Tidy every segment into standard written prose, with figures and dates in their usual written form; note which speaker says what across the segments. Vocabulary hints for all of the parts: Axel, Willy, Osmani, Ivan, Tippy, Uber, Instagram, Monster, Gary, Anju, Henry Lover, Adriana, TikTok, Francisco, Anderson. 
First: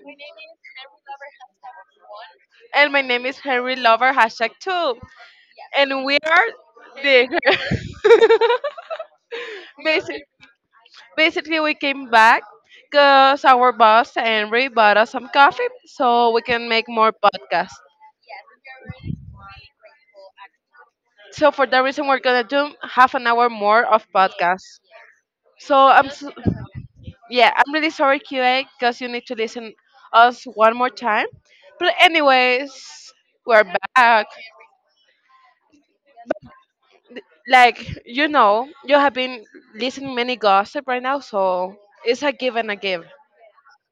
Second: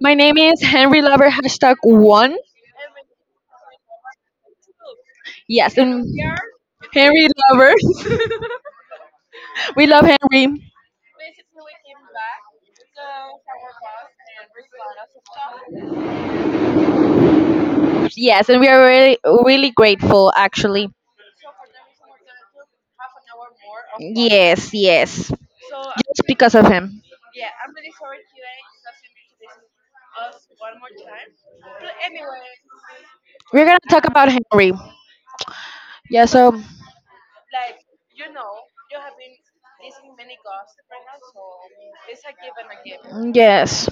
Speaker 1: my name is Henry Lover hashtag one.
Speaker 2: and my name is Henry Lover hashtag two,
Speaker 1: Yes,
Speaker 2: and
Speaker 1: and
Speaker 2: we are
Speaker 1: Henry
Speaker 2: the
Speaker 1: Lover. We love
Speaker 2: basically,
Speaker 1: Henry.
Speaker 2: basically we came back because our boss Henry bought us some coffee so we can make more podcasts.
Speaker 1: Yes, and we are really, really grateful actually.
Speaker 2: So for that reason, we're gonna do half an hour more of
Speaker 1: Yes,
Speaker 2: podcasts.
Speaker 1: yes, so,
Speaker 2: So I'm s
Speaker 1: just because of him.
Speaker 2: yeah, I'm really sorry QA because you need to listen us one more time. But anyways,
Speaker 1: We're
Speaker 2: we're
Speaker 1: gonna talk about
Speaker 2: back.
Speaker 1: Henry. Yeah. So
Speaker 2: Like you know you have been listening many gossip right now, so it's a give and a give.
Speaker 1: yes.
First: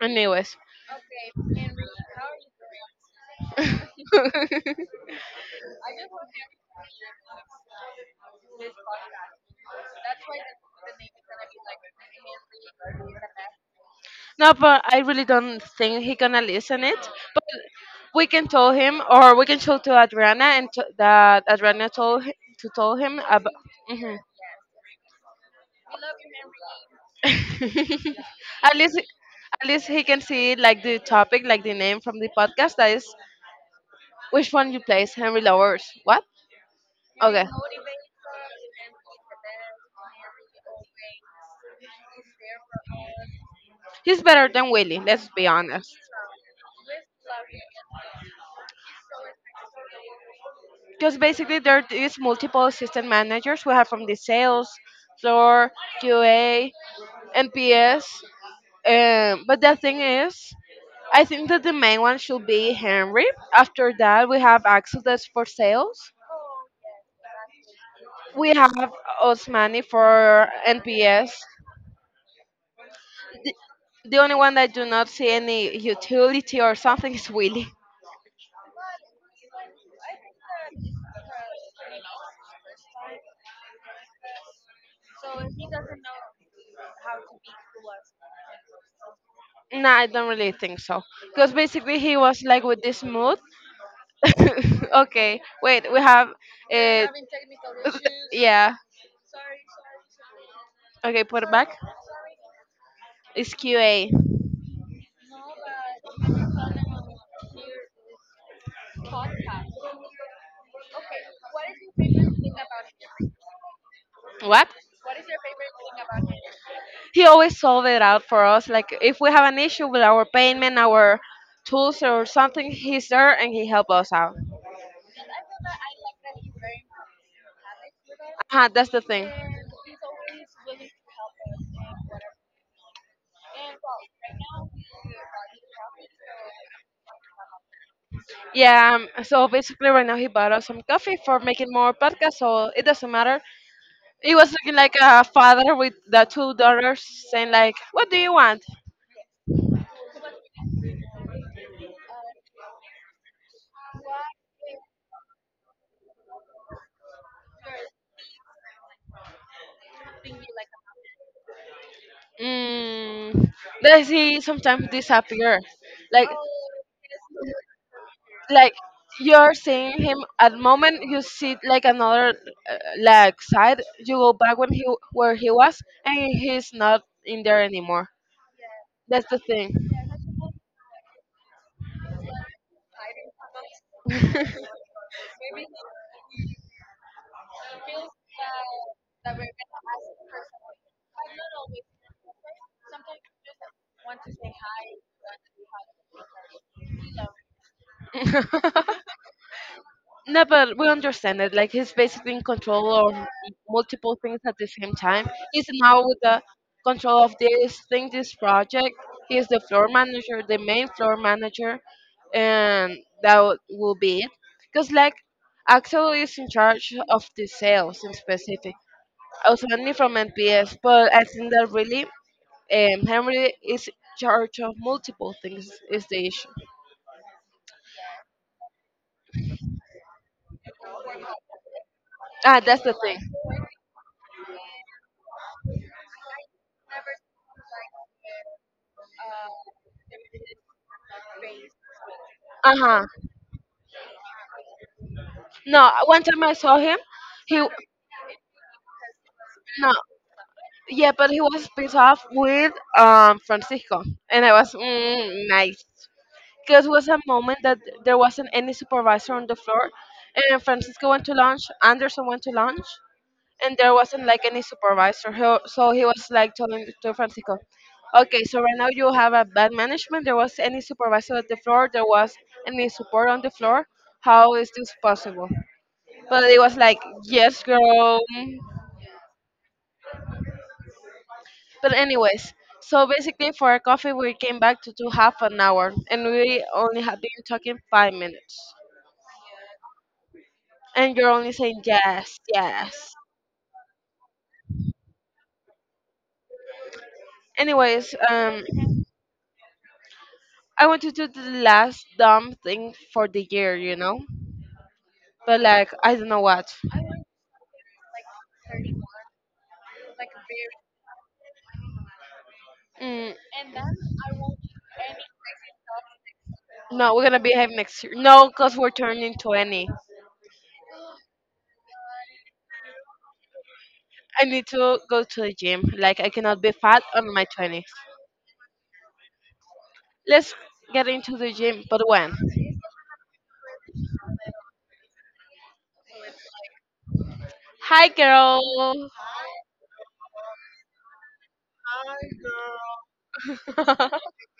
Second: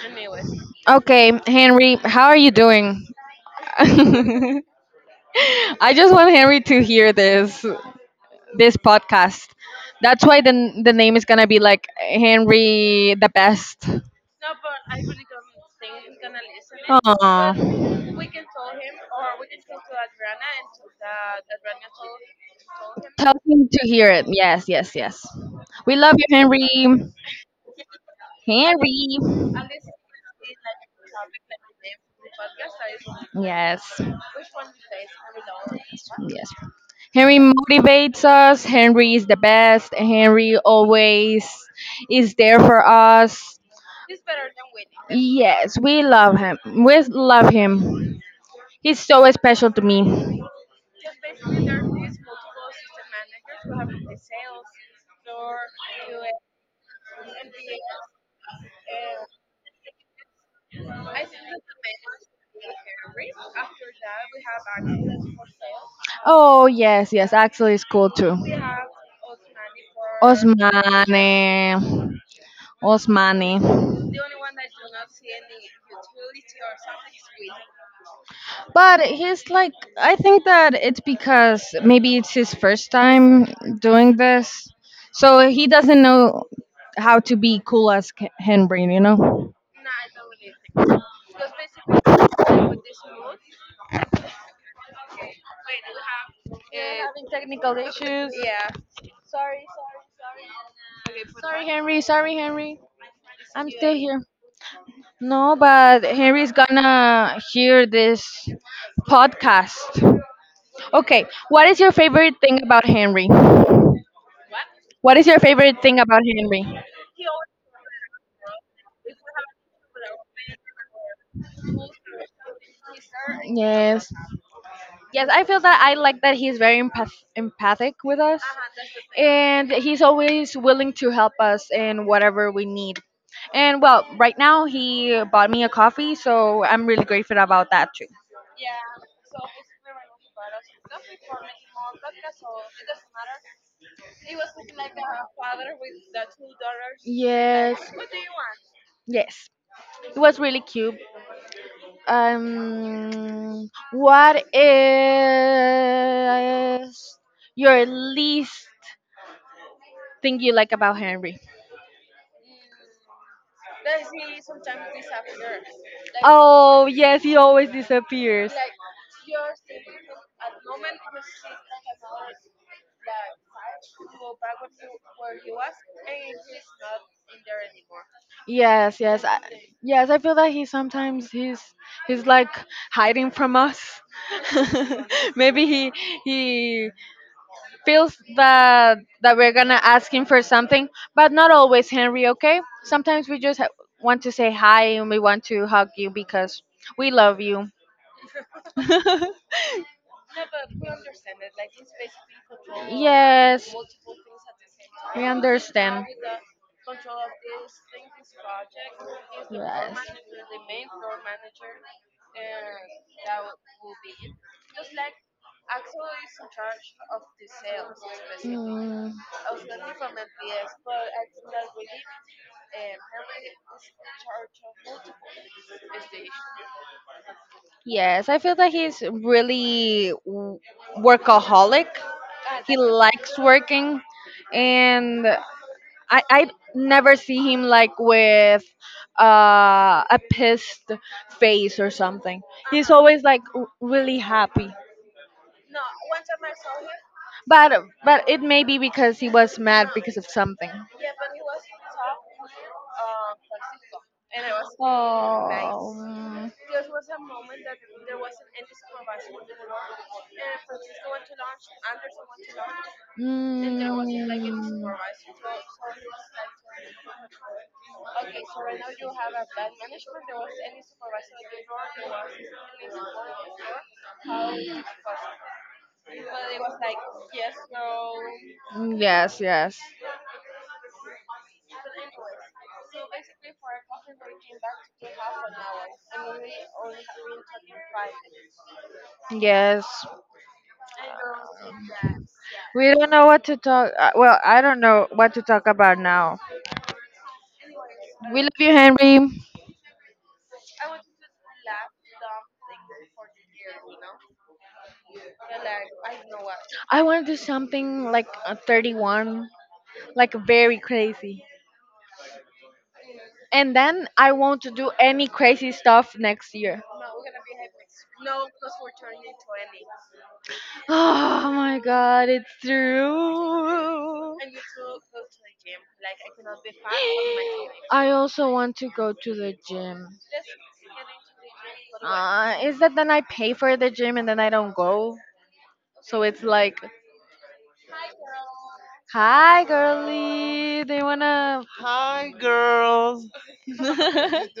Speaker 2: Anyways,
Speaker 1: Okay, Henry, how are you doing? I
Speaker 2: no,
Speaker 1: just want Henry to hear this podcast. That's why the name is gonna be like Henry the Best.
Speaker 2: but I really don't think he gonna listen it, but
Speaker 1: Aw.
Speaker 2: we can tell him or we can show to Adriana and that Adriana told to tell him
Speaker 1: Tell
Speaker 2: about.
Speaker 1: him to hear
Speaker 2: Mhm.
Speaker 1: it. Yes, yes, yes. We love you, Henry.
Speaker 2: At least
Speaker 1: Henry.
Speaker 2: at least he can see like the topic, like the name from the podcast that is
Speaker 1: Yes.
Speaker 2: which one you place, Henry lovers, what.
Speaker 1: Yes. Henry
Speaker 2: Okay.
Speaker 1: motivates us. Henry is the best. Henry always is there for us.
Speaker 2: He's better than Willie, let's be
Speaker 1: Yes,
Speaker 2: honest.
Speaker 1: we love him. We love him. He's so special to me.
Speaker 2: Because basically there is multiple assistant managers we have from the sales, floor, QA, NPS. But the thing is, I think that the main one should be Henry. After that, we have Axel that's for sales.
Speaker 1: Oh, yes, yes. Axel is cool too.
Speaker 2: We have Osmani for
Speaker 1: Osmane.
Speaker 2: NPS.
Speaker 1: Osmane.
Speaker 2: The only one that do not see any utility or something is Willy.
Speaker 1: But he's like, I think that it's because maybe it's his first time doing this, so he doesn't know how to be cool as Henry, you know.
Speaker 2: No, I don't really think so. Because basically he was like with this mood. Okay, wait, we have. Uh,
Speaker 1: Having technical issues. Yeah.
Speaker 2: yeah. Okay, put it
Speaker 1: Sorry,
Speaker 2: back.
Speaker 1: Henry. Sorry, Henry.
Speaker 2: It's
Speaker 1: I'm still
Speaker 2: QA.
Speaker 1: here. No, but Henry's gonna hear this podcast. Okay, what is your favorite thing about Henry?
Speaker 2: What?
Speaker 1: What is your favorite thing about Henry?
Speaker 2: He always solve it out for us. Like if we have an issue with our payment, our tools or something, he's there and he help
Speaker 1: Yes.
Speaker 2: us out.
Speaker 1: Yes, I feel that I like that he's very empathic with us,
Speaker 2: Uh, that's the thing.
Speaker 1: and he's always willing to help us in whatever we need. And well, right now he bought me a coffee, so I'm really grateful about that too.
Speaker 2: Yeah, so basically right now he bought us some coffee for making more podcasts, so it doesn't matter. He was looking like a father with the two daughters saying like,
Speaker 1: Yes,
Speaker 2: "What do you want?"
Speaker 1: yes, it was really cute. What is your least thing you like about Henry?
Speaker 2: Mm, does he sometimes disappear? Like,
Speaker 1: Oh yes, he always disappears.
Speaker 2: like you're seeing him at the moment, you see like another like side. You go back when he where he was, and he's not in there anymore.
Speaker 1: Yes, yes,
Speaker 2: That's the thing.
Speaker 1: yes. I feel that he sometimes he's like hiding from us. Maybe he feels that we're gonna ask him for something, but not always, Henry. Okay, sometimes we just want to say hi and we want to hug you because we love you.
Speaker 2: No, but we understand it. Like he's basically in control of
Speaker 1: Yes,
Speaker 2: multiple things at the same time.
Speaker 1: we
Speaker 2: He's now
Speaker 1: understand.
Speaker 2: with the control of this thing, this project. He is the floor
Speaker 1: Yes.
Speaker 2: manager, the main floor manager, and will be it. Because like Axel is in charge of the sales in specific.
Speaker 1: Mm.
Speaker 2: I was only from NPS, but I think that really Henry is in charge of multiple things is the issue.
Speaker 1: Yes, I feel that he's really workaholic.
Speaker 2: Ah,
Speaker 1: He
Speaker 2: that's the thing.
Speaker 1: likes working, and I never see him like with a pissed face or something.
Speaker 2: Uh
Speaker 1: He's
Speaker 2: huh.
Speaker 1: always like really happy.
Speaker 2: No, one time I saw him he
Speaker 1: But but it may be because he was mad
Speaker 2: No,
Speaker 1: because of something.
Speaker 2: yeah, but he was pissed off with Francisco, and I was mm, nice
Speaker 1: Oh.
Speaker 2: because it was a moment that there wasn't any supervisor on the floor, and Francisco went to lunch, Anderson went to lunch,
Speaker 1: Mm,
Speaker 2: and there wasn't like any
Speaker 1: mm.
Speaker 2: supervisor. So he was like telling to Francisco, okay, so right now you have a bad management. There was any supervisor at the floor. There was any support on the floor. How is this possible? But it was like, yes, girl.
Speaker 1: Yes, yes.
Speaker 2: But anyways, so basically for our coffee we came back to do half an hour and we only have been talking 5 minutes.
Speaker 1: Yes.
Speaker 2: And you're only saying yes,
Speaker 1: We don't
Speaker 2: yes.
Speaker 1: know what to talk. Well, I don't know what to talk about now.
Speaker 2: Anyways,
Speaker 1: We love you, Henry.
Speaker 2: I want to do the last dumb thing for the year, you know? But like I don't know what.
Speaker 1: I want to do something like a 31, like very crazy.
Speaker 2: Mm,
Speaker 1: And then I want to do any crazy stuff next year.
Speaker 2: no, we're gonna behave next year. No, cause we're turning 20.
Speaker 1: Oh my god, it's true.
Speaker 2: I need to go to the gym. Like I cannot be fat on my twenties.
Speaker 1: I also want to go to the gym.
Speaker 2: Let's get into the gym, but when?
Speaker 1: Is that then I pay for the gym and then I don't go? So it's like,
Speaker 2: Hi girl.
Speaker 1: hi, girly. They wanna.
Speaker 2: Hi,
Speaker 1: Hi,
Speaker 2: girl.
Speaker 1: girls. What
Speaker 2: Good.
Speaker 1: you doing?
Speaker 2: What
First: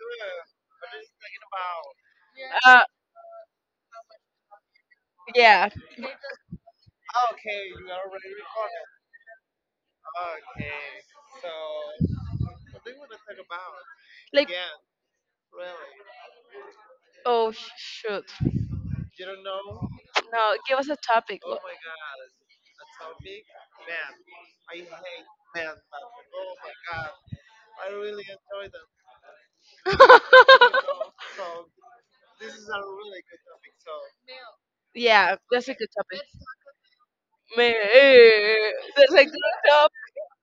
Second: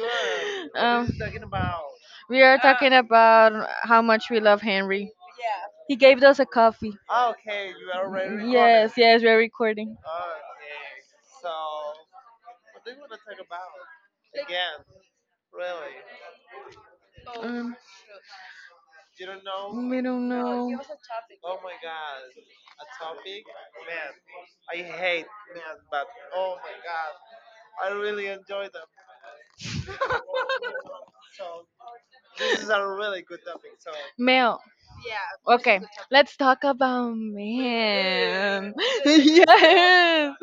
Speaker 1: What are
Speaker 2: you
Speaker 1: you talking
Speaker 2: thinking
Speaker 1: about?
Speaker 2: about?
Speaker 1: We are
Speaker 2: Uh,
Speaker 1: about how much we love Henry.
Speaker 2: yeah.
Speaker 1: He gave us a coffee. Ah,
Speaker 2: Okay,
Speaker 1: okay,
Speaker 2: you
Speaker 1: you are already
Speaker 2: already
Speaker 1: recording.
Speaker 2: recorded.
Speaker 1: Yes, yes, we're recording. Okay,
Speaker 2: Okay,
Speaker 1: so
Speaker 2: so
Speaker 1: what
Speaker 2: what
Speaker 1: do
Speaker 2: do
Speaker 1: you
Speaker 2: you
Speaker 1: want
Speaker 2: want
Speaker 1: to
Speaker 2: to
Speaker 1: talk
Speaker 2: talk
Speaker 1: about?
Speaker 2: about? Like, yes,
Speaker 1: Yes, really.
Speaker 2: really. Shoot. You
Speaker 1: You
Speaker 2: don't
Speaker 1: don't know?
Speaker 2: know?
Speaker 1: We don't
Speaker 2: No, give us a topic. Oh my God,
Speaker 1: god, a
Speaker 2: a
Speaker 1: topic?
Speaker 2: topic? Man,
Speaker 1: Man,
Speaker 2: I
Speaker 1: I
Speaker 2: hate
Speaker 1: hate
Speaker 2: men,
Speaker 1: man,
Speaker 2: but
Speaker 1: but
Speaker 2: oh
Speaker 1: oh
Speaker 2: my
Speaker 1: my
Speaker 2: God,
Speaker 1: god,
Speaker 2: I
Speaker 1: I
Speaker 2: really
Speaker 1: really enjoy
Speaker 2: enjoy them.
Speaker 1: them.
Speaker 2: You know, so
Speaker 1: So
Speaker 2: this
Speaker 1: this
Speaker 2: is
Speaker 1: is
Speaker 2: a
Speaker 1: a
Speaker 2: really
Speaker 1: really good
Speaker 2: good
Speaker 1: topic.
Speaker 2: topic.
Speaker 1: So
Speaker 2: So
Speaker 1: male.
Speaker 2: yeah, that's a
Speaker 1: Okay,
Speaker 2: good topic.
Speaker 1: let's talk about
Speaker 2: Man, eh,
Speaker 1: men.
Speaker 2: that's a good job.
Speaker 1: Yes.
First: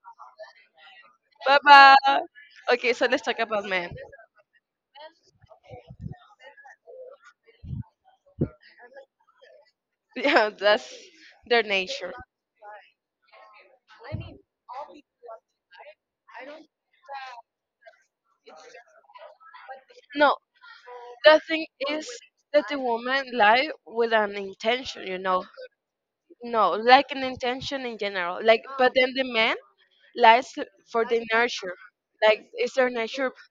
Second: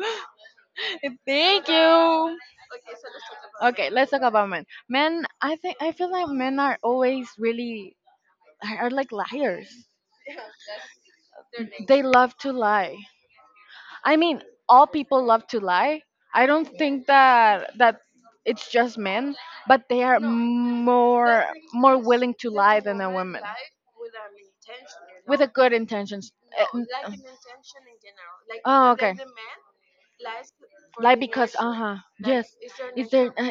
Speaker 2: Bye
Speaker 1: Thank
Speaker 2: bye.
Speaker 1: you.
Speaker 2: Okay, so let's talk about
Speaker 1: Okay,
Speaker 2: men.
Speaker 1: let's talk about men. Men, I think I feel like men are always really are like liars.
Speaker 2: Yeah, that's their
Speaker 1: They
Speaker 2: nature.
Speaker 1: love to lie. I mean, all people love to lie. I don't think that it's just men, but they are
Speaker 2: No, the
Speaker 1: more
Speaker 2: thing
Speaker 1: more
Speaker 2: is
Speaker 1: willing to
Speaker 2: that the
Speaker 1: lie than a
Speaker 2: woman
Speaker 1: woman
Speaker 2: lie with an intention, you
Speaker 1: with
Speaker 2: know.
Speaker 1: a good intentions. Uh,
Speaker 2: No,
Speaker 1: n-
Speaker 2: like an intention in general. Like, but
Speaker 1: oh,
Speaker 2: then
Speaker 1: okay.
Speaker 2: the man lies for
Speaker 1: Like
Speaker 2: the
Speaker 1: because
Speaker 2: nurture.
Speaker 1: yes,
Speaker 2: Like, it's their
Speaker 1: is
Speaker 2: nature.
Speaker 1: there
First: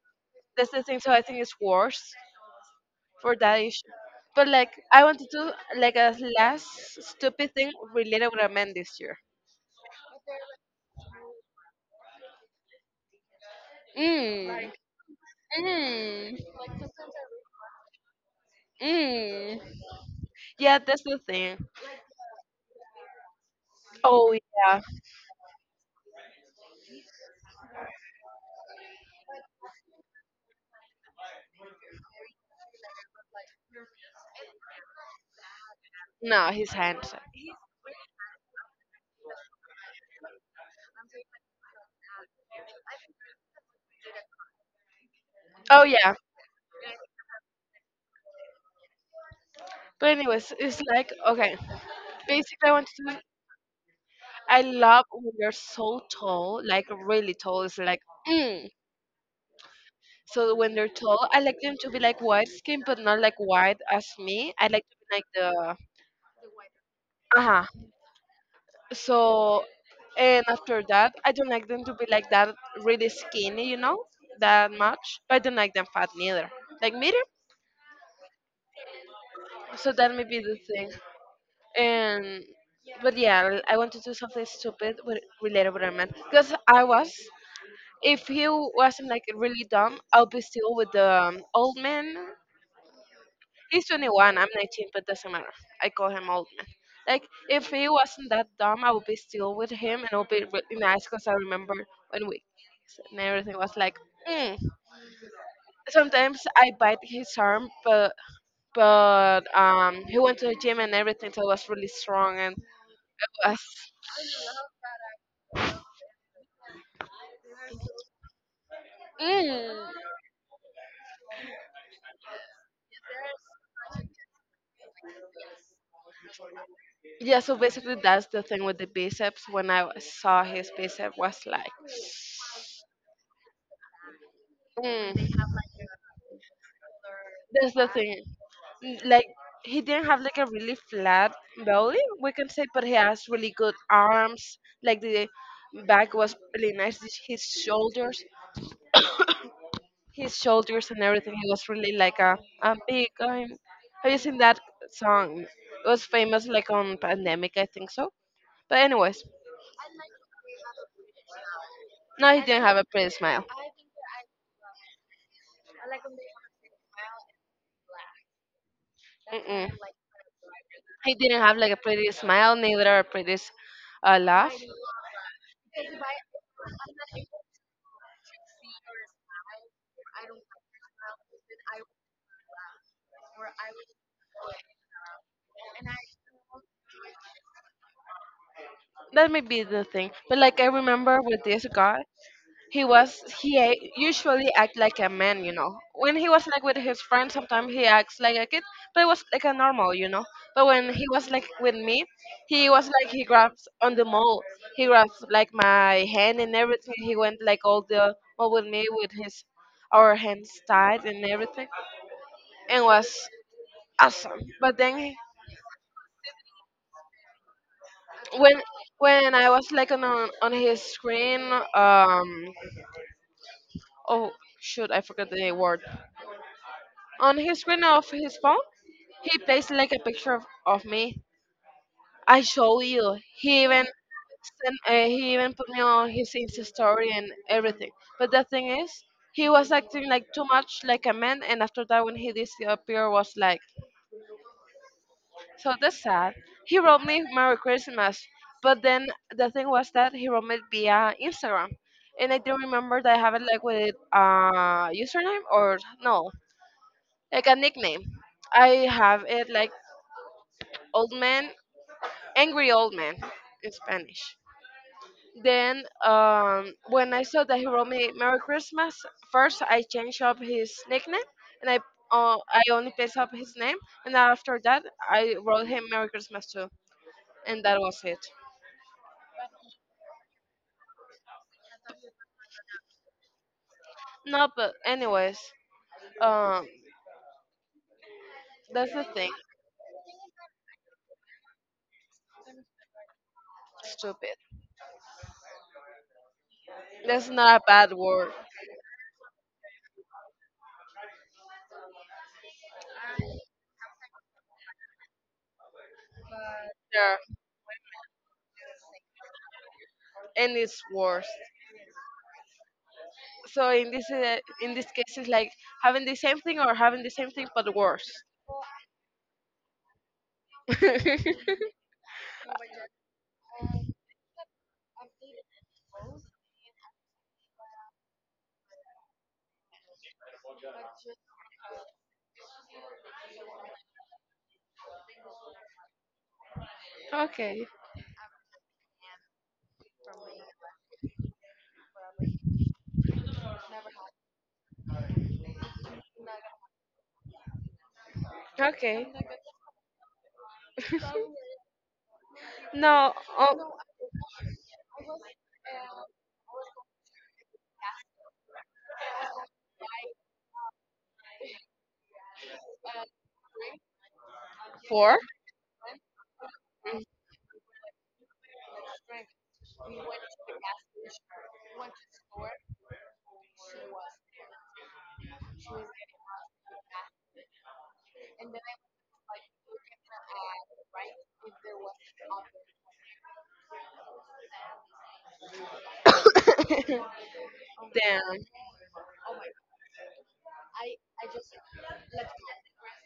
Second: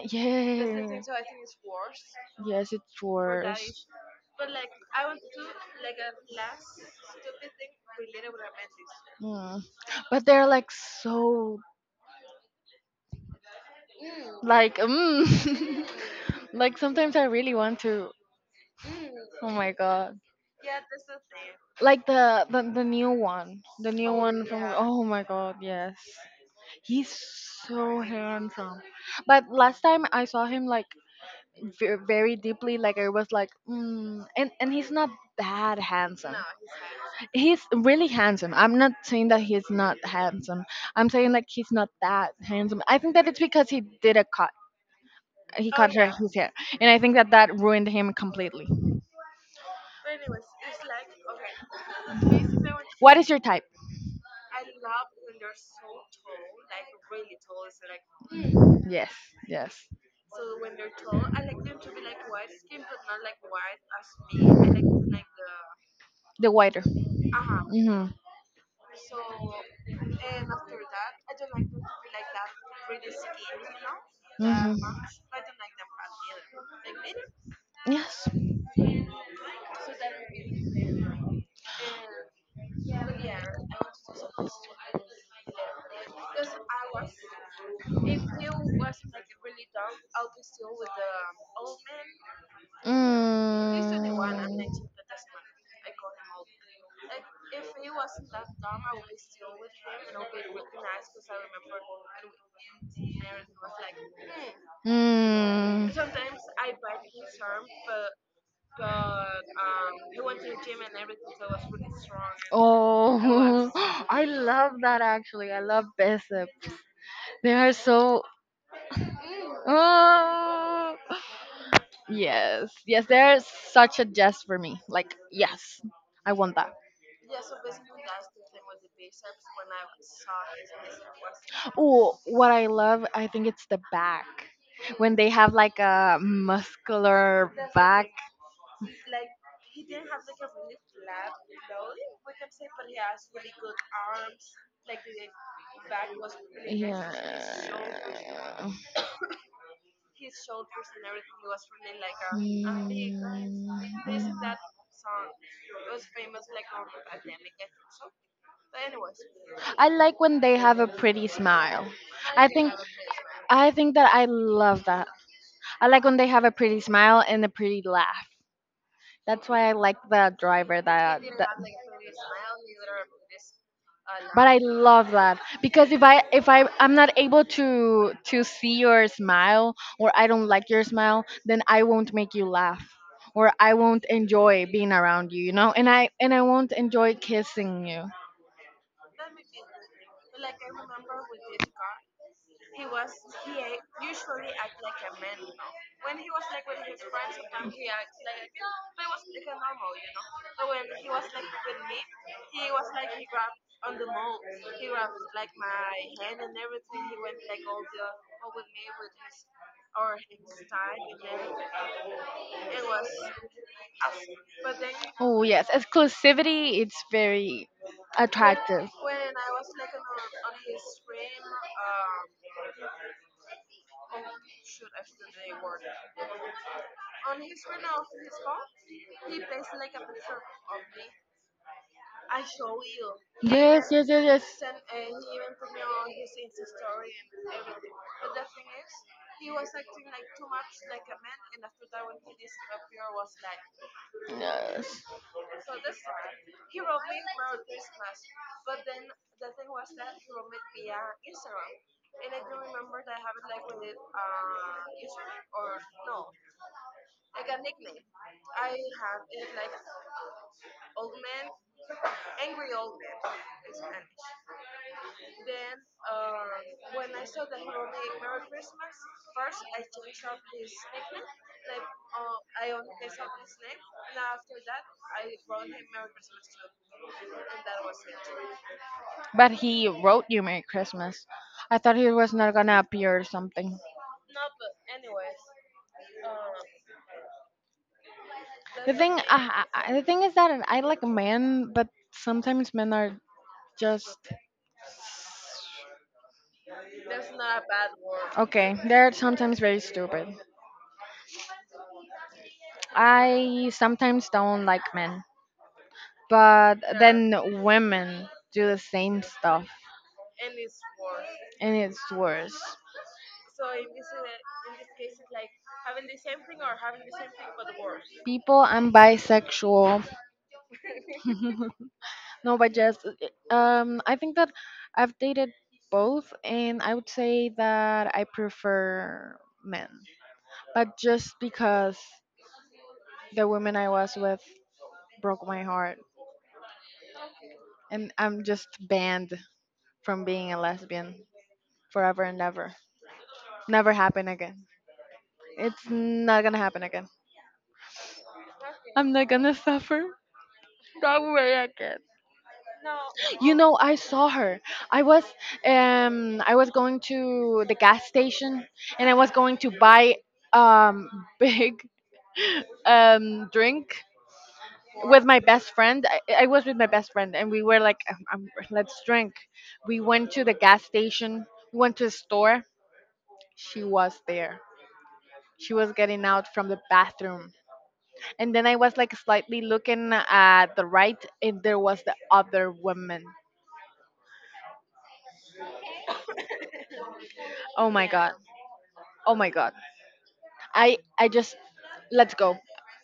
Speaker 2: That's the thing.
Speaker 1: yeah,
Speaker 2: So I think it's worse
Speaker 1: yes it's
Speaker 2: for that
Speaker 1: worse.
Speaker 2: issue. But like, I want to do like a last stupid thing related with a man this year.
Speaker 1: Mm. But they're like so
Speaker 2: Mm.
Speaker 1: like mm.
Speaker 2: Mm.
Speaker 1: Like sometimes I really want to. Oh
Speaker 2: Mm.
Speaker 1: my god.
Speaker 2: Yeah, that's the thing.
Speaker 1: Like the new one, the new Oh
Speaker 2: Oh
Speaker 1: one from. Yeah.
Speaker 2: yeah.
Speaker 1: Oh my god, yes, he's so handsome. But last time I saw him like very, very deeply, like I was like, mm. And he's not that. No, handsome. No,
Speaker 2: No, he's handsome.
Speaker 1: he's handsome. He's really handsome. I'm not saying that he's not handsome. I'm saying like he's not that handsome. I think that it's because he did a cut. He. Oh,
Speaker 2: Oh
Speaker 1: cut her. Yeah.
Speaker 2: yeah.
Speaker 1: His hair, and I think that that ruined him completely.
Speaker 2: But anyways, it's like okay. Basically, I want to
Speaker 1: What
Speaker 2: do.
Speaker 1: is your type?
Speaker 2: I love when they're so tall, like really tall. It's like mm.
Speaker 1: Yes, yes,
Speaker 2: So when they're tall, I like them to be like white skin, but not like white as me. I like to be like the
Speaker 1: the whiter. Uh
Speaker 2: uh
Speaker 1: huh.
Speaker 2: huh.
Speaker 1: Hmm.
Speaker 2: So, and after that, I don't like them to be like that really skinny, you know,
Speaker 1: Hmm.
Speaker 2: that much. But I don't like them fat neither, like medium.
Speaker 1: Yes.
Speaker 2: So that may be the thing. And but yeah, I want to do something stupid with related with a man because I was. If he wasn't like really dumb, I'll be still with the old man. He's 21, I'm 19, but doesn't matter. I call him old man. Like, if he wasn't that dumb, I would be still with him and it would be really nice because I remember when we and everything was like, mm.
Speaker 1: Mm.
Speaker 2: Sometimes I bite his arm, but he went to the gym and everything, so it was really
Speaker 1: I.
Speaker 2: strong and it was.
Speaker 1: Oh, I love that actually. I love bicep. They are so.
Speaker 2: Mm.
Speaker 1: Oh, yes, yes. They're such a jest for me. Like, yes, I want that.
Speaker 2: Yeah, so basically that's the thing with the biceps. When I saw his bicep, was like,
Speaker 1: Oh, what I love, I think it's the back. When they
Speaker 2: mm.
Speaker 1: have like a muscular
Speaker 2: That's the
Speaker 1: back.
Speaker 2: thing. Like he didn't have like a really flat belly, we can say, but he has really good arms. Like the back was really nice.
Speaker 1: Yeah.
Speaker 2: His shoulders, his shoulders and everything. He was really like a big. I
Speaker 1: Mm.
Speaker 2: have you seen that song? It was famous like on pandemic, I think so. But anyways,
Speaker 1: I like when they have a pretty smile.
Speaker 2: no, he
Speaker 1: I
Speaker 2: didn't
Speaker 1: think
Speaker 2: have a pretty smile.
Speaker 1: I think that I love that. I like when they have a pretty smile and a pretty laugh. That's why
Speaker 2: Mm-mm.
Speaker 1: I like the driver
Speaker 2: He
Speaker 1: that
Speaker 2: didn't have like a pretty smile, neither a
Speaker 1: but I
Speaker 2: laugh.
Speaker 1: love that because if I'm not able to see your smile or I don't like your smile, then I won't make you laugh or I won't enjoy being around you, you know, and I won't enjoy kissing you.
Speaker 2: That may be the thing. But like I remember with this guy, he was usually act like a man, you know. When he was like with his friends, sometimes he acts like a kid, but it was like a normal, you know. But when he was like with me, he was like he grabs on the mall, he grabs like my hand and everything. He went like all the mall with me with his our hands tied and everything, and was awesome. But then
Speaker 1: Oh yes, exclusivity, it's very
Speaker 2: when
Speaker 1: attractive.
Speaker 2: when I was like on on his screen, um, oh shoot, I forgot the word. On his screen of his phone, he placed like a picture of me. I show you. He even
Speaker 1: Yes, yes, yes,
Speaker 2: he even put me on his Insta story and everything. But the thing is, he was acting like too much like a man, and after that, when he disappeared, was like.
Speaker 1: yes, yes.
Speaker 2: So that's sad. He wrote me Merry Christmas, but then the thing was that he wrote me via Instagram, and I do remember that I have it like with username or no, like a nickname. I have it like old man, angry old man in Spanish. Then when I saw that he wrote me Merry Christmas, first I changed up his nickname and I only paste up his name, and after that I wrote him Merry Christmas too, and that was it.
Speaker 1: But he wrote you Merry Christmas. I thought he was not gonna appear or something.
Speaker 2: No, but anyways, um, that's
Speaker 1: The
Speaker 2: the
Speaker 1: thing,
Speaker 2: thing.
Speaker 1: the thing is that I like men, but sometimes men are just
Speaker 2: Stupid. That's not a bad word.
Speaker 1: okay. They're sometimes very stupid. I sometimes don't like men, but
Speaker 2: There,
Speaker 1: then women do the same stuff,
Speaker 2: and it's worse.
Speaker 1: and it's worse.
Speaker 2: So in this case, it's like having the same thing or having the same thing but worse.
Speaker 1: People, I'm bisexual. No, but yes, I think that I've dated both, and I would say that I prefer men. But just because the woman I was with broke my heart,
Speaker 2: Okay.
Speaker 1: and I'm just banned from being a lesbian forever and ever. Never happen again. It's not gonna happen again.
Speaker 2: Okay.
Speaker 1: I'm not gonna suffer.
Speaker 2: No,
Speaker 1: You
Speaker 2: oh,
Speaker 1: know, I saw her. I was I was going to the gas station and I was going to buy um big drink
Speaker 2: four?
Speaker 1: with my best friend. I was with my best friend and we were like let's drink. We went to the gas station, we went to the store. She was there. She was getting out from the bathroom, and then I was like slightly looking at the right and there was the other woman. Oh my god.
Speaker 2: Damn,
Speaker 1: Oh my god. I just let's go.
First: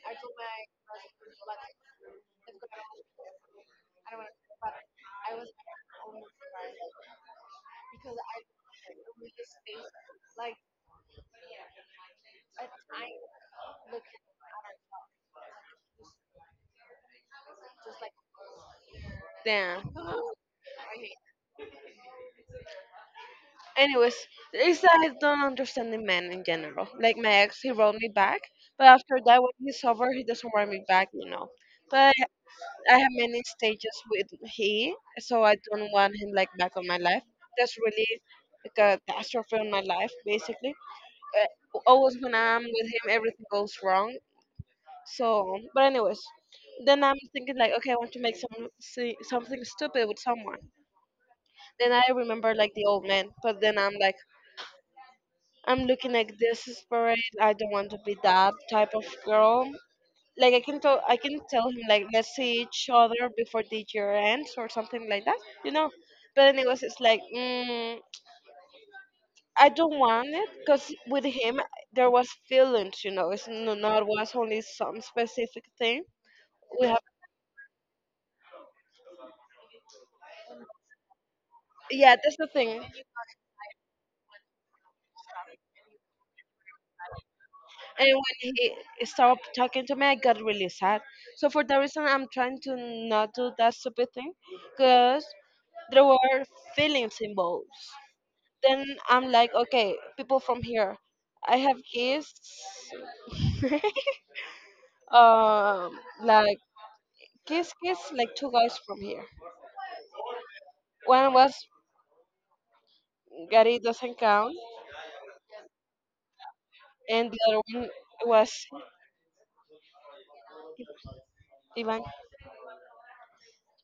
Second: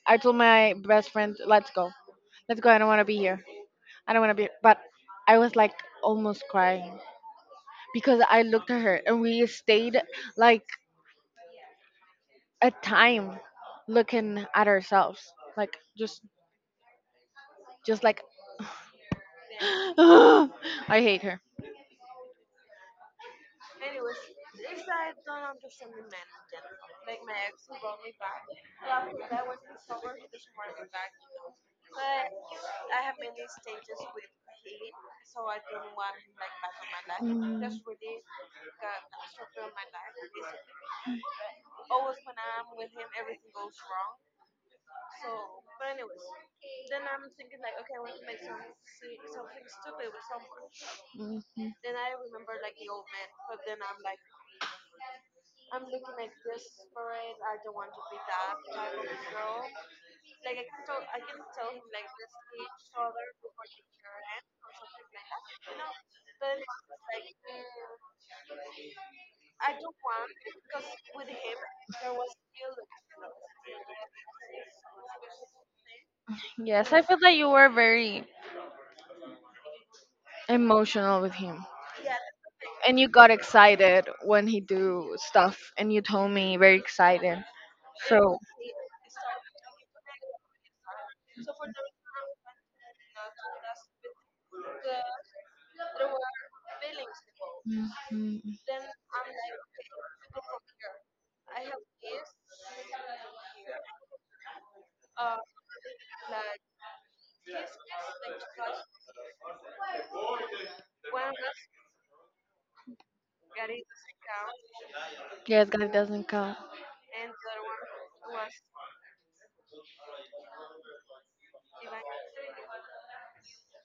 Speaker 1: I told my best friend let's go. Let's go, I don't want to be here. I don't want to be. But I was like almost crying because I looked at her and we stayed like a time looking at ourselves. Like just like
Speaker 2: damn.
Speaker 1: I hate her.
Speaker 2: Anyways, it's that I don't understand the man in general. Like my ex, he wrote me back, but after that, when he's over, he doesn't write me back, you know. But I have many stages with he, so I don't want him like back on my life.
Speaker 1: Mm,
Speaker 2: That's really like, a catastrophe in my life, basically. Always when I'm with him, everything goes wrong. So, but anyways, then I'm thinking like, okay, I want to make something stupid with someone.
Speaker 1: mhm.
Speaker 2: Then I remember like the old man, but then I'm like, I'm looking like this desperate. I don't want to be that type of girl. Like I can tell him like let's see each other before the year ends or something like that, you know. But anyways, it's like mm, I don't want it because with him there was feelings, you know. It's no, not was only some specific thing. We
Speaker 1: Yes,
Speaker 2: have
Speaker 1: I feel that you were very emotional with him.
Speaker 2: yeah, that's the thing.
Speaker 1: And you got excited when he do stuff and you told me very excited.
Speaker 2: And
Speaker 1: So
Speaker 2: when he stopped talking to me, I got really sad. So for that reason, I'm trying to not do that stupid thing because there were feelings involved.
Speaker 1: mhm.
Speaker 2: Then I'm like, okay, people from here, I have kids, like kiss kiss like two guys from here. One was Gary doesn't count,
Speaker 1: Yes, guys doesn't count.
Speaker 2: and the other one was Ivan.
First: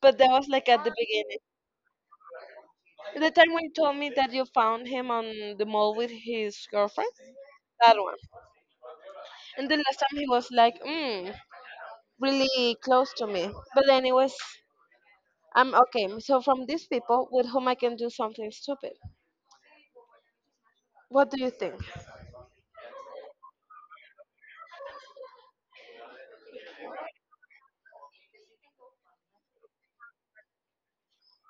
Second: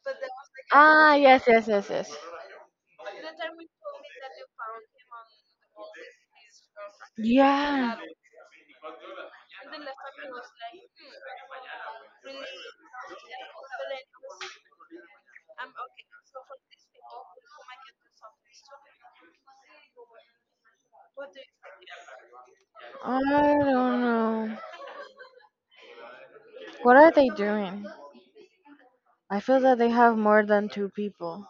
Speaker 2: But that was like at the
Speaker 1: Ah
Speaker 2: beginning.
Speaker 1: yes, yes, yes, yes.
Speaker 2: The time when you told me that you found him on the mall with his girlfriend, that
Speaker 1: Yeah.
Speaker 2: one. And the last time he was like, mm, really close to me. But then it was I'm okay. So from these people with whom I can do something stupid. What do you think?
Speaker 1: I don't know. What are they doing? I feel that they have more than two people.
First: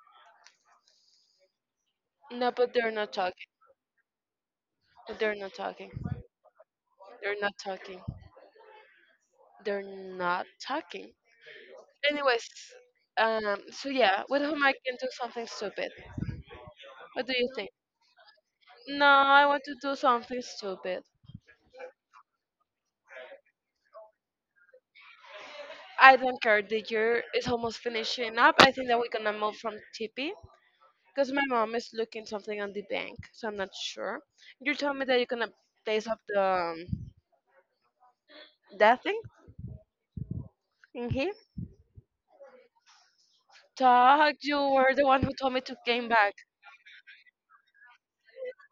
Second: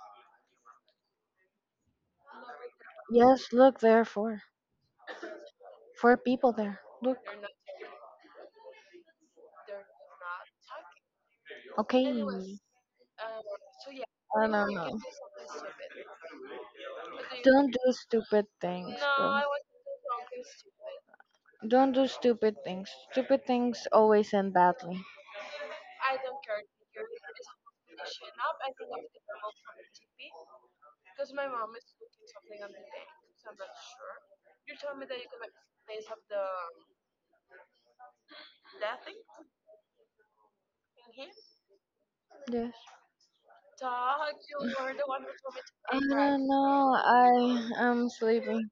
Speaker 2: No, but they're not talking.
Speaker 1: Yes, look, there are four.
Speaker 2: They're not talking.
Speaker 1: Four people there. Look,
Speaker 2: They're not talking. They're not talking.
Speaker 1: okay.
Speaker 2: Anyways,
Speaker 1: I
Speaker 2: so yeah, with
Speaker 1: don't
Speaker 2: whom I can
Speaker 1: know.
Speaker 2: do something stupid. What do you think?
Speaker 1: Don't do stupid things,
Speaker 2: No,
Speaker 1: bro.
Speaker 2: I want to do something stupid.
Speaker 1: Don't do stupid things. Stupid things always end badly.
Speaker 2: I don't care. The year is almost finishing up. I think that we're gonna move from Tippy because my mom is looking something on the bank, so I'm not sure. You told me that you're gonna place up the that thing in here.
Speaker 1: Yes.
Speaker 2: Dog, you were the one who told me to
Speaker 1: I
Speaker 2: came back.
Speaker 1: don't know. I am sleeping.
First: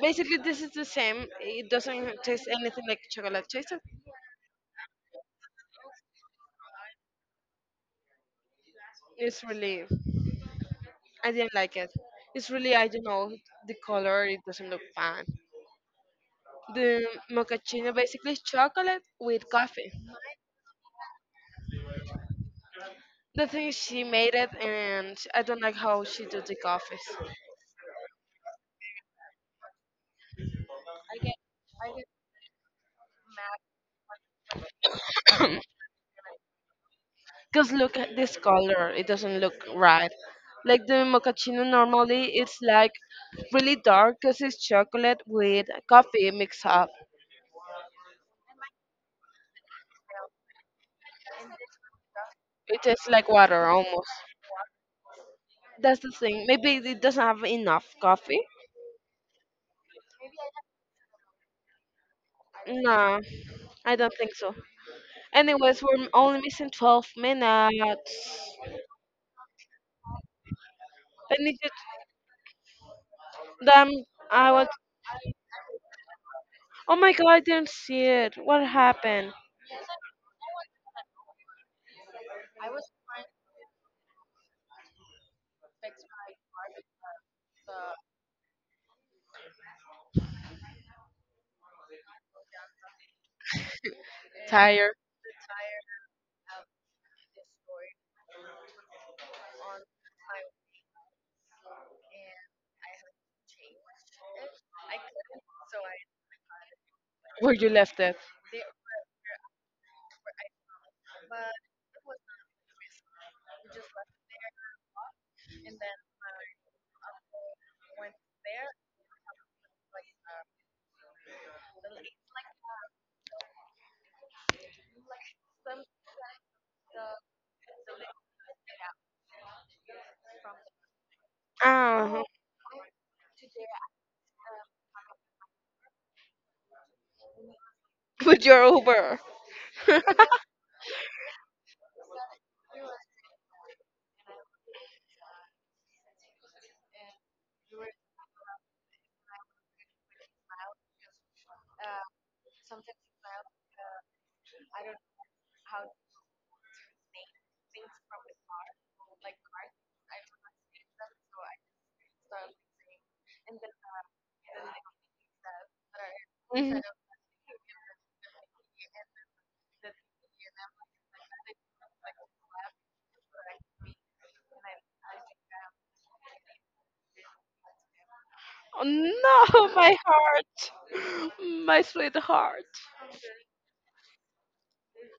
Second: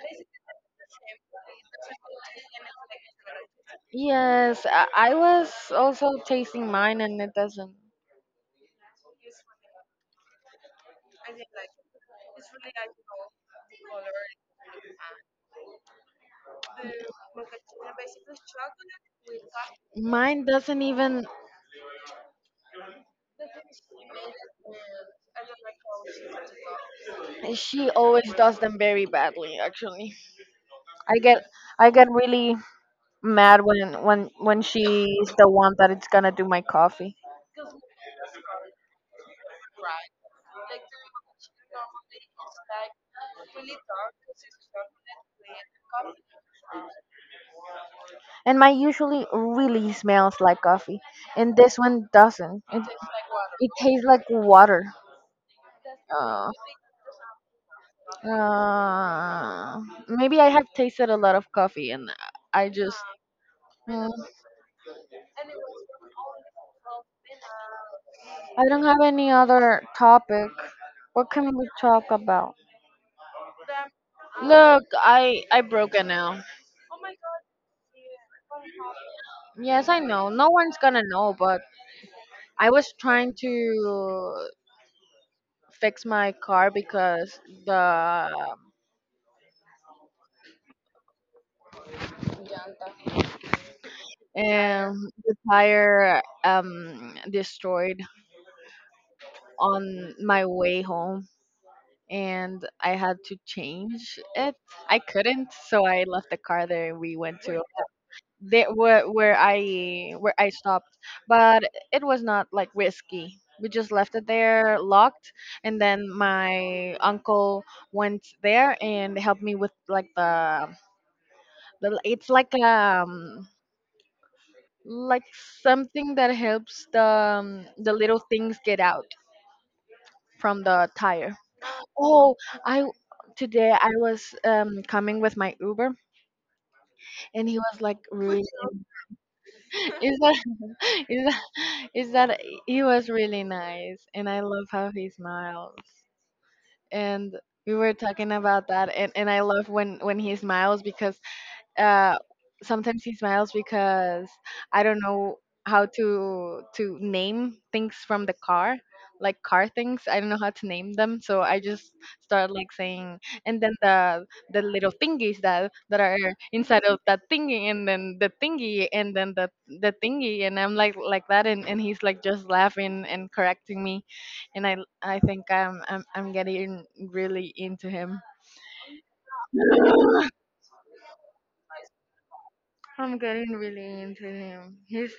Speaker 2: Basically, this is the same. It doesn't taste anything like chocolate tasted.
Speaker 1: Yes, I was also tasting mine and it doesn't.
Speaker 2: It's really, I didn't like it. It's really, I don't know, the color, it doesn't look fun. The mochaccino basically is chocolate with coffee.
Speaker 1: Mine doesn't even.
Speaker 2: The thing is, she made it, and I don't like how she did the coffees.
Speaker 1: She always does them very badly. Actually, I get I get really mad when she's the one that it's gonna do my coffee.
Speaker 2: Because look at this color, it doesn't look right. Like the mochaccino normally, it's like really dark because it's chocolate with coffee mixed up.
Speaker 1: And my usually really smells like coffee, and this one doesn't. It
Speaker 2: It tastes like water
Speaker 1: it tastes
Speaker 2: almost.
Speaker 1: like water.
Speaker 2: That's the thing.
Speaker 1: Uh,
Speaker 2: Maybe it doesn't have enough coffee.
Speaker 1: uh, maybe I have tasted a lot of coffee, and I just
Speaker 2: No, I
Speaker 1: mm,
Speaker 2: don't think so. Anyways, we're only missing 12 minutes.
Speaker 1: I don't have any other topic. What
Speaker 2: I
Speaker 1: can
Speaker 2: need
Speaker 1: we
Speaker 2: to.
Speaker 1: talk about?
Speaker 2: Damn, I was.
Speaker 1: Look, I broke it now.
Speaker 2: Oh my god, I didn't see it. What happened?
Speaker 1: Yes, I know. No one's gonna know, but I was trying to fix my car because the
Speaker 2: Tire.
Speaker 1: the tire destroyed on my way home and I had to change it. I couldn't, so I left the car there and we went
Speaker 2: Where
Speaker 1: to
Speaker 2: you left it?
Speaker 1: they, where I stopped, but it was not like risky. We just left it there locked, and then my uncle went there and helped me with like the it's like like something that helps the little things get out from the tire.
Speaker 2: Ah,
Speaker 1: Oh, I today I was coming with my Uber and he was like really
Speaker 2: with your Uber.
Speaker 1: is that is that is that he was really nice and I love how he smiles and we were talking about that, and I love when he smiles because uh, sometimes he smiles because I don't know how to name things from the car, like car things. I don't know how to name them, so I just start like saying, and then the little thingies that are
Speaker 2: Mhm.
Speaker 1: inside of that thingy, and then the thingy, and then the thingy, and I'm like that, and he's like just laughing and correcting me, and I think I'm getting really into him.
Speaker 2: Oh, no, my heart, my sweet heart.
Speaker 1: I'm getting really into him. He's.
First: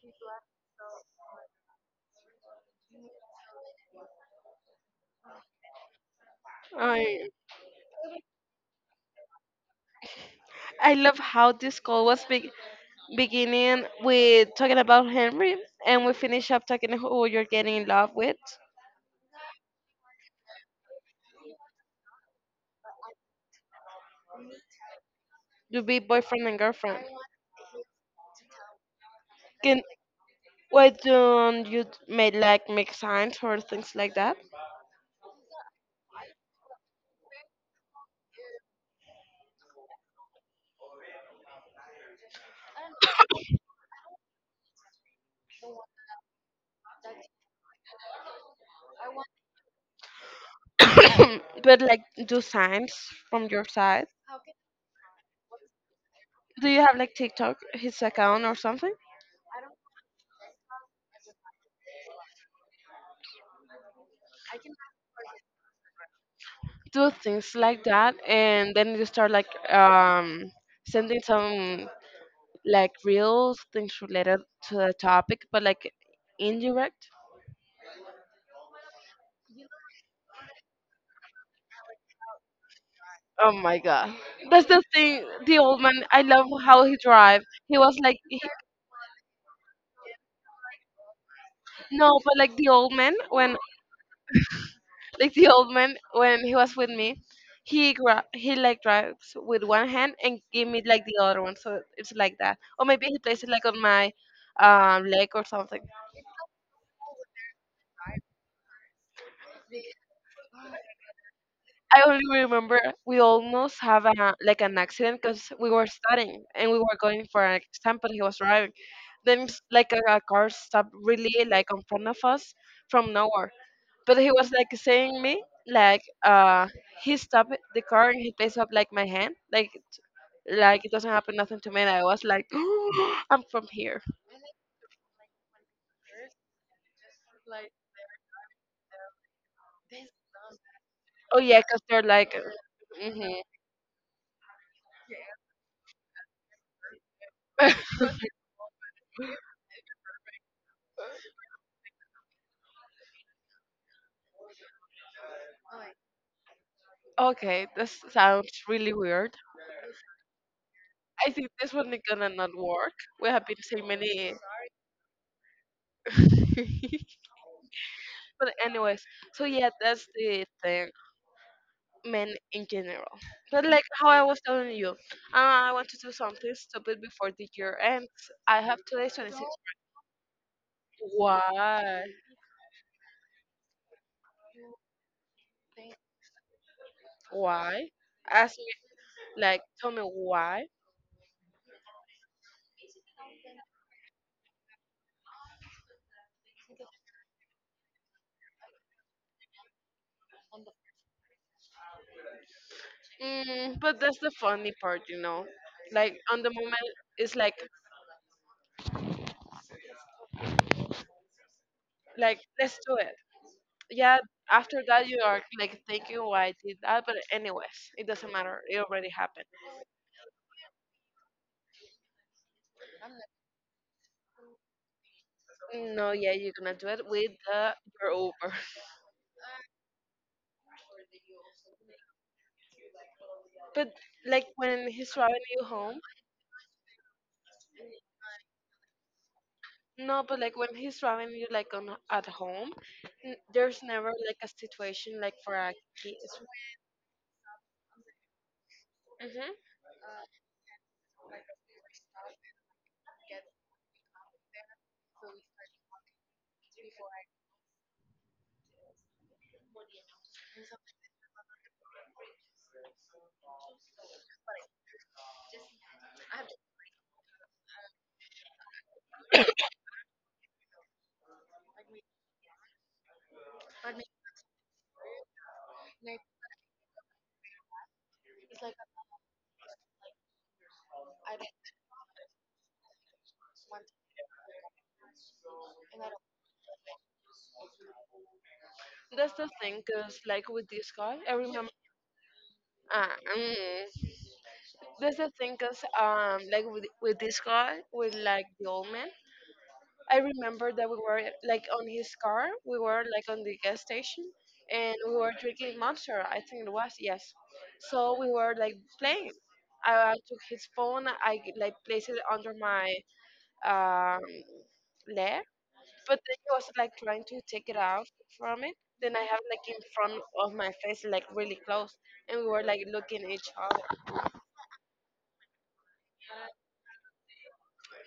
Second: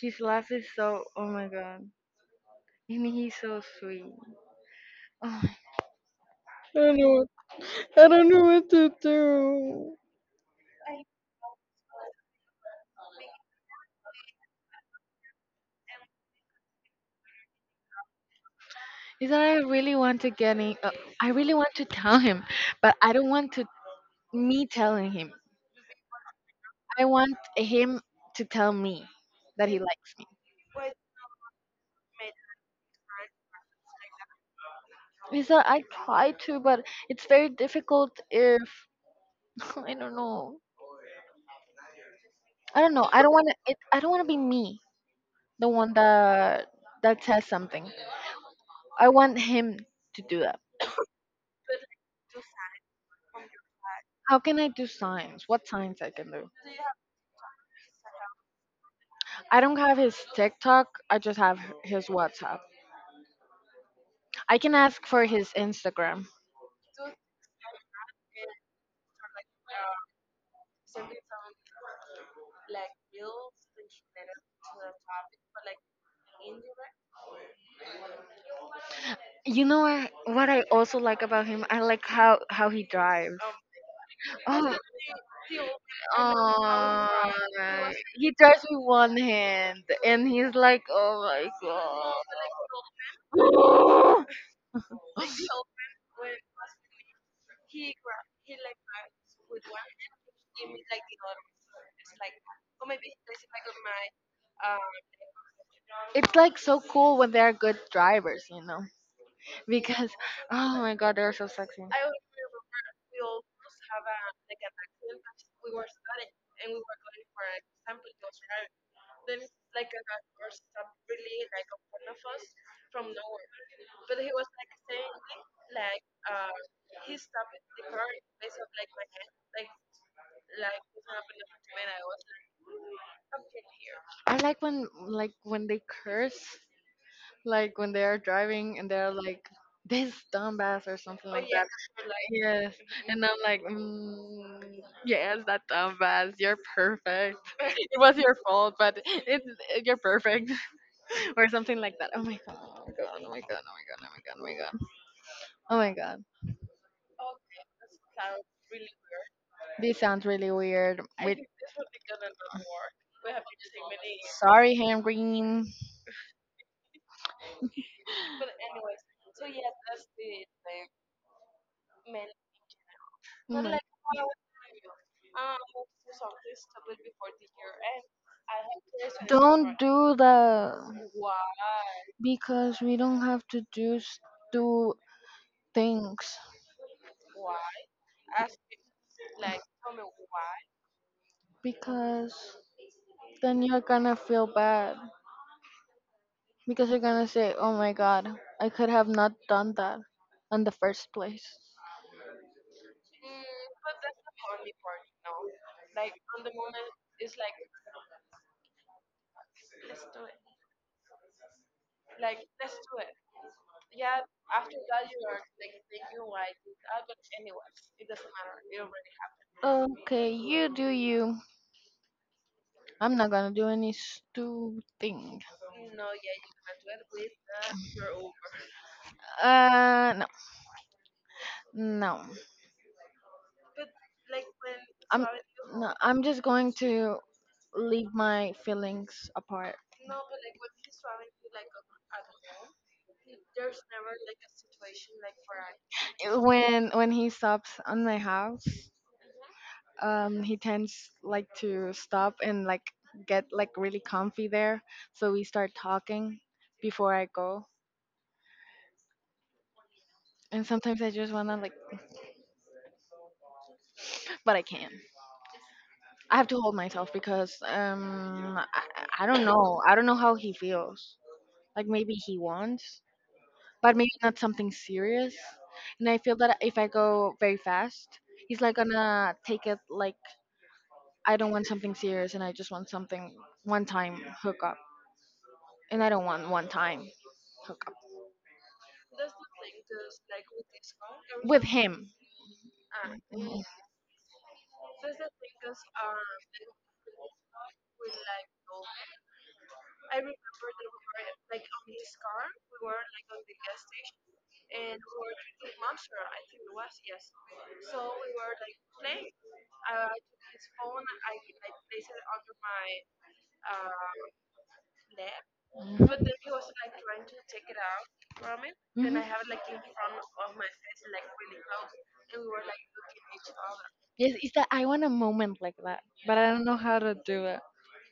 Speaker 1: His laugh is so oh my god, and he's so sweet. Oh,
Speaker 2: I I love how this call was beginning with talking about Henry, and we finish up talking who you're getting in love with.
Speaker 1: is that I really want to get in? I really want to tell him, but I don't want to me telling him.
Speaker 2: You be boyfriend and girlfriend.
Speaker 1: I want him to tell me that he
Speaker 2: Can
Speaker 1: likes me.
Speaker 2: why don't you make like make signs or things like that?
Speaker 1: Is that I try to, but it's very difficult. If I don't know, I don't know. I don't want to. I don't want to be me, the one that says something. I want him to do that.
Speaker 2: But like do signs from your side.
Speaker 1: How can I do signs? What signs I can do?
Speaker 2: Do you have like TikTok his account or something?
Speaker 1: I don't have his TikTok. I just have his WhatsApp. I can ask for his Instagram.
Speaker 2: Do things like that and then you start like sending some like real things related to the topic but like indirect.
Speaker 1: You know what I also like about him? I like how he drives.
Speaker 2: Oh my god, that's
Speaker 1: Oh,
Speaker 2: the thing, the old man, I love how he
Speaker 1: oh
Speaker 2: drive. He
Speaker 1: my.
Speaker 2: was like
Speaker 1: He
Speaker 2: he,
Speaker 1: drives with one hand, and he's like, oh my god.
Speaker 2: no but like the old man when like the old man when he was with me, he he like drives with one hand and give me like the other one, so it's like that, or maybe he places it like on my leg or something.
Speaker 1: It's like so cool when they are good drivers, because oh my god, they're so sexy.
Speaker 2: I only remember we almost have a like an accident because we were studying and we were going for an exam, but he was driving. Then like a car stopped really like in front of us from nowhere. But he was like saying me like he stopped the car and he takes up like my hand like it doesn't happen nothing to me. And I was like I'm from here.
Speaker 1: I like when they curse, like when they are driving and they're like this dumbass or something
Speaker 2: Oh
Speaker 1: like
Speaker 2: yeah, because they're like.
Speaker 1: yes, and I'm
Speaker 2: Hmm.
Speaker 1: like, yes, that dumbass. You're perfect. It was your fault, but it's you're perfect, or something like that. Oh my god! Oh my god! Oh my god! Oh my god! Oh my god! Oh my god! Oh my god.
Speaker 2: Okay, this sounds really weird.
Speaker 1: This sounds really weird.
Speaker 2: I
Speaker 1: With
Speaker 2: think this one is gonna not work. We have been saying many
Speaker 1: sorry, Henry. Mm.
Speaker 2: but anyways, so yeah, that's the thing, men in general. But like how I was telling you, I want to do something stupid before the year ends. I have today's 26.
Speaker 1: Don't do that
Speaker 2: Why?
Speaker 1: because we don't have to do do things
Speaker 2: Why? Ask me, like, tell me why.
Speaker 1: because then you're gonna feel bad. Because you're gonna say, oh my god, I could have not done that in the first place.
Speaker 2: Mm, but that's the funny part, you know. Like on the moment, it's like let's do it. Yeah. After that, you are like thinking why I did that, but anyways, it doesn't matter. It already happened.
Speaker 1: Okay, you do you. I'm not gonna do any stupid thing.
Speaker 2: No, yeah, you're gonna do it with the your Uber.
Speaker 1: Uh, no, no.
Speaker 2: But like when he's
Speaker 1: I'm
Speaker 2: driving you
Speaker 1: No,
Speaker 2: home,
Speaker 1: I'm just going to leave my feelings apart.
Speaker 2: no, but like when he's driving you like on at home, there's never like a situation like for a kiss.
Speaker 1: When he stops on my house,
Speaker 2: Hmm.
Speaker 1: he tends like to stop and like get like really comfy there. So we start talking before I go, and sometimes I just wanna like but I can. I have to hold myself because I don't know. I don't know how he feels. Like maybe he wants, but maybe not something serious. And I feel that if I go very fast, he's like gonna take it like I don't want something serious and I just want something one time hookup. And I don't want one time hookup.
Speaker 2: That's the thing, cause like with this guy, I
Speaker 1: With
Speaker 2: remember.
Speaker 1: him. Mhm.
Speaker 2: Ah,
Speaker 1: Mhm.
Speaker 2: mm. That's the thing, cause like with this guy, with like the old man. I remember that we were like on his car. We were like on the gas station, and we were drinking Monster. I think it was yes. So we were like playing. I took his phone. I like placed it under my um, leg, but then he was like trying to take it out from it. Then I have like in front of my face, like really close, and we were like looking at each other.
Speaker 1: Yes, it's that I want a moment like that, but I don't know how to do it.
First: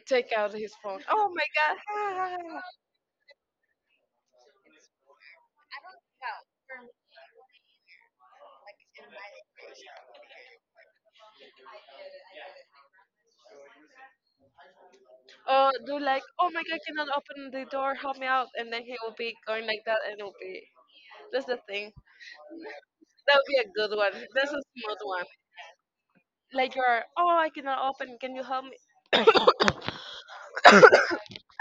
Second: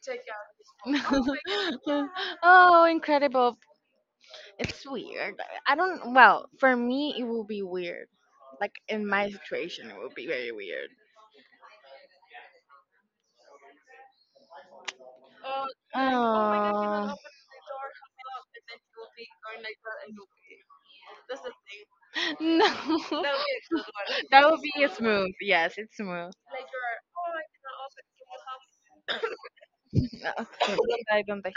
Speaker 2: Take out his phone. Oh my god!
Speaker 1: Oh, incredible. It's weird. I don't, Well, for me, it will be weird. Like in my situation, it will be very weird.
Speaker 2: Or do like, oh my god, I
Speaker 1: Oh,
Speaker 2: cannot open the door, help me out, and then he will be going like that, and it'll be that's the thing.
Speaker 1: no.
Speaker 2: That would be a good one.
Speaker 1: That
Speaker 2: That's a
Speaker 1: would be
Speaker 2: smooth one.
Speaker 1: smooth. Yes, it's smooth.
Speaker 2: Like you're, oh, I cannot open. Can you help me?
Speaker 1: No, I don't think.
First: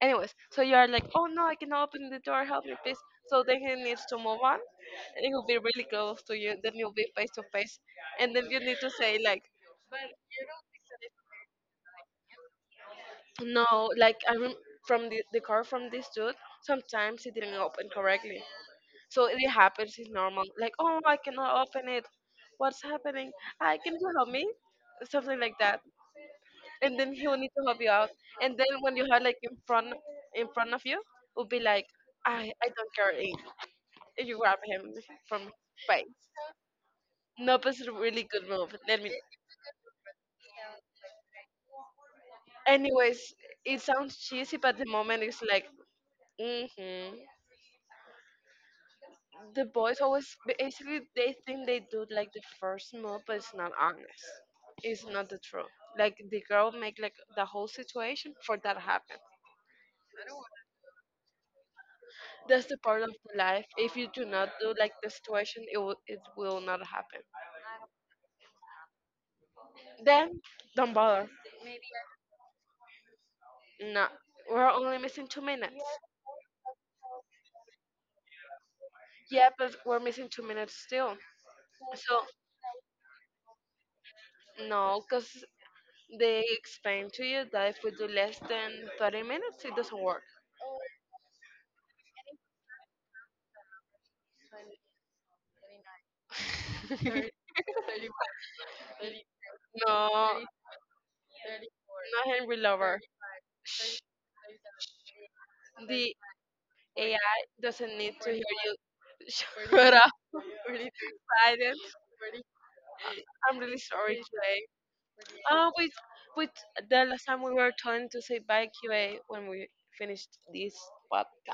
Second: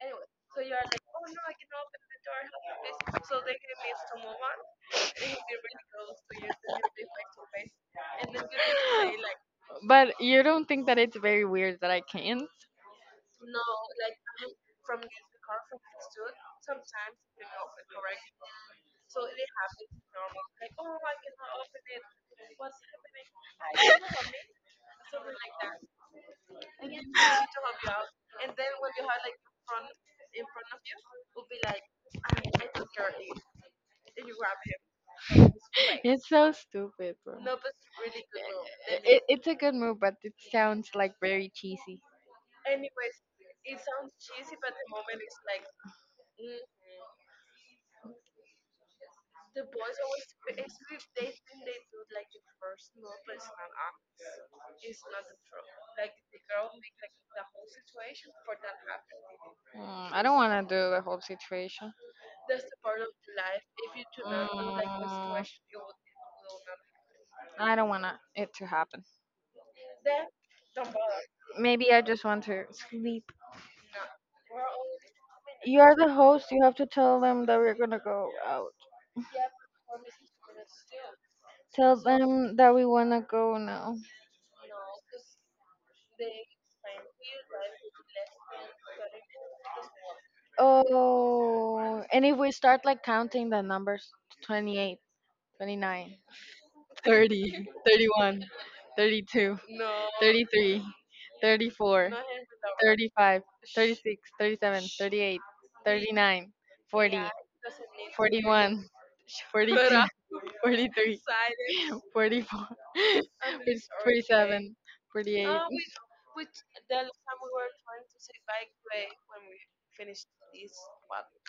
Speaker 2: Anyways, so you're like, oh no, I cannot open the door. Help me, please. So then he needs to move on, and he'll be really close to you. Then you'll be face to face, and then you need to say like,
Speaker 1: But you don't think that it's very weird that I can't?
Speaker 2: no, like I from the car from this dude. Sometimes he didn't open correctly, so it happens is normal. Like, oh, I cannot open it. What's happening? I can you help me? Something like that. And then he will need to help you out. And then when you have like in front of you, will be like, I don't care. And you grab him from his
Speaker 1: Right.
Speaker 2: face.
Speaker 1: It's so stupid, bro.
Speaker 2: Nope is a really good move. Let
Speaker 1: It,
Speaker 2: me.
Speaker 1: it's it's a good move, but it sounds like very cheesy.
Speaker 2: Anyways, it sounds cheesy, but the moment is like, mm-hmm. The boys always basically they think they do like the first move but it's not honest, it's not the truth, like the girl make like the whole situation for that happen.
Speaker 1: I don't want to do the whole situation.
Speaker 2: That's the part of the life, if you do not do like the situation
Speaker 1: Mm,
Speaker 2: it will not happen.
Speaker 1: I don't want it to happen.
Speaker 2: Then don't bother.
Speaker 1: Maybe I just want to sleep.
Speaker 2: No, we're only missing two minutes.
Speaker 1: You're the host. You have to tell them that we're gonna go out.
Speaker 2: Yeah, but we're missing two minutes still,
Speaker 1: Tell
Speaker 2: so
Speaker 1: them that we wanna go now.
Speaker 2: no because they explain to you that if we do less than 30 minutes it doesn't work.
Speaker 1: Oh, and if we start like counting the numbers, 28, 29. 30, 31, 32,
Speaker 2: No,
Speaker 1: 33, 34,
Speaker 2: not Henry Lover.
Speaker 1: 35,
Speaker 2: Shh,
Speaker 1: 36, 37, 38, sí,
Speaker 2: the
Speaker 1: 39, yeah,
Speaker 2: AI doesn't need to
Speaker 1: 40,
Speaker 2: hear you.
Speaker 1: 41,
Speaker 2: Shut
Speaker 1: 42,
Speaker 2: up. We need to be
Speaker 1: 43,
Speaker 2: silent.
Speaker 1: 44,
Speaker 2: I'm really sorry, QA.
Speaker 1: 47, 48.
Speaker 2: Oh, wait, wait. The last time we were trying to say bye, QA, when we finished this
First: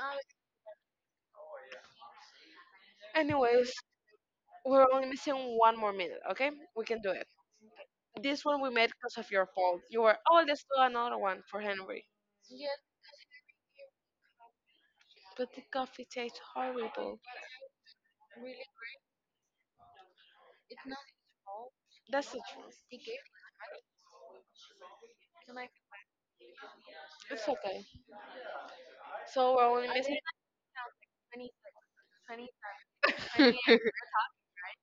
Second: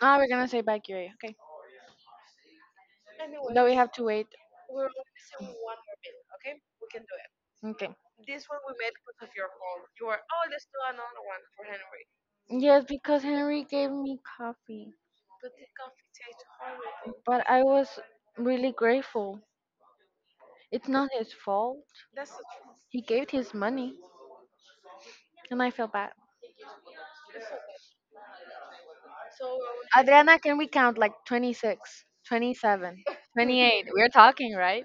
Speaker 1: Ah, we're gonna say back your A. Okay. No, we
Speaker 2: Anyways,
Speaker 1: have to wait.
Speaker 2: we're only missing one more minute, okay? We can do it.
Speaker 1: Okay.
Speaker 2: This one we made because of your fault. You were, oh, let's do another one for Henry.
Speaker 1: Yes, because Henry gave me coffee,
Speaker 2: But the coffee tastes horrible.
Speaker 1: but I was really grateful. It's not his fault.
Speaker 2: That's the truth.
Speaker 1: He gave his money, and I feel bad.
Speaker 2: It's okay. So we're only missing.
Speaker 1: Adriana, can we count like 26, 27, 28? We're talking, right?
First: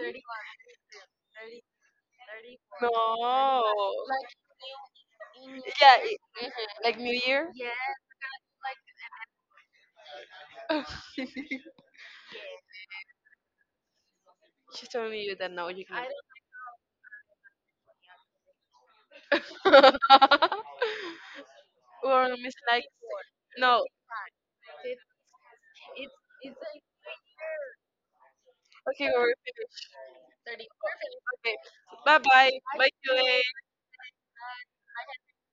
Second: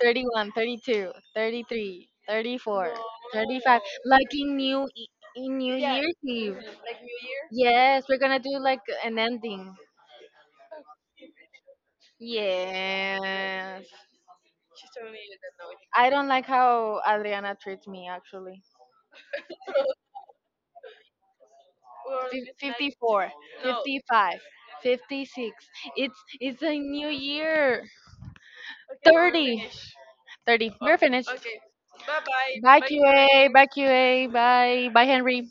Speaker 1: 31, 32, 33, 34,
Speaker 2: No.
Speaker 1: 35. Like in in New
Speaker 2: Yeah,
Speaker 1: Year's
Speaker 2: it,
Speaker 1: Eve.
Speaker 2: like New Year.
Speaker 1: Yes, we're gonna do like an ending. Yes.
Speaker 2: She told me you that now you can.
Speaker 1: I don't like how Adriana treats me actually.
Speaker 2: We're on Miss Like.
Speaker 1: 54,
Speaker 2: No.
Speaker 1: 55, 56. It's it's a new year.
Speaker 2: Okay, we're
Speaker 1: 30.
Speaker 2: finished.
Speaker 1: 30. Oh, we're finished.
Speaker 2: Okay. Bye bye.
Speaker 1: Bye,
Speaker 2: Bye, QA.
Speaker 1: QA. Bye, QA. Bye. Bye, Henry.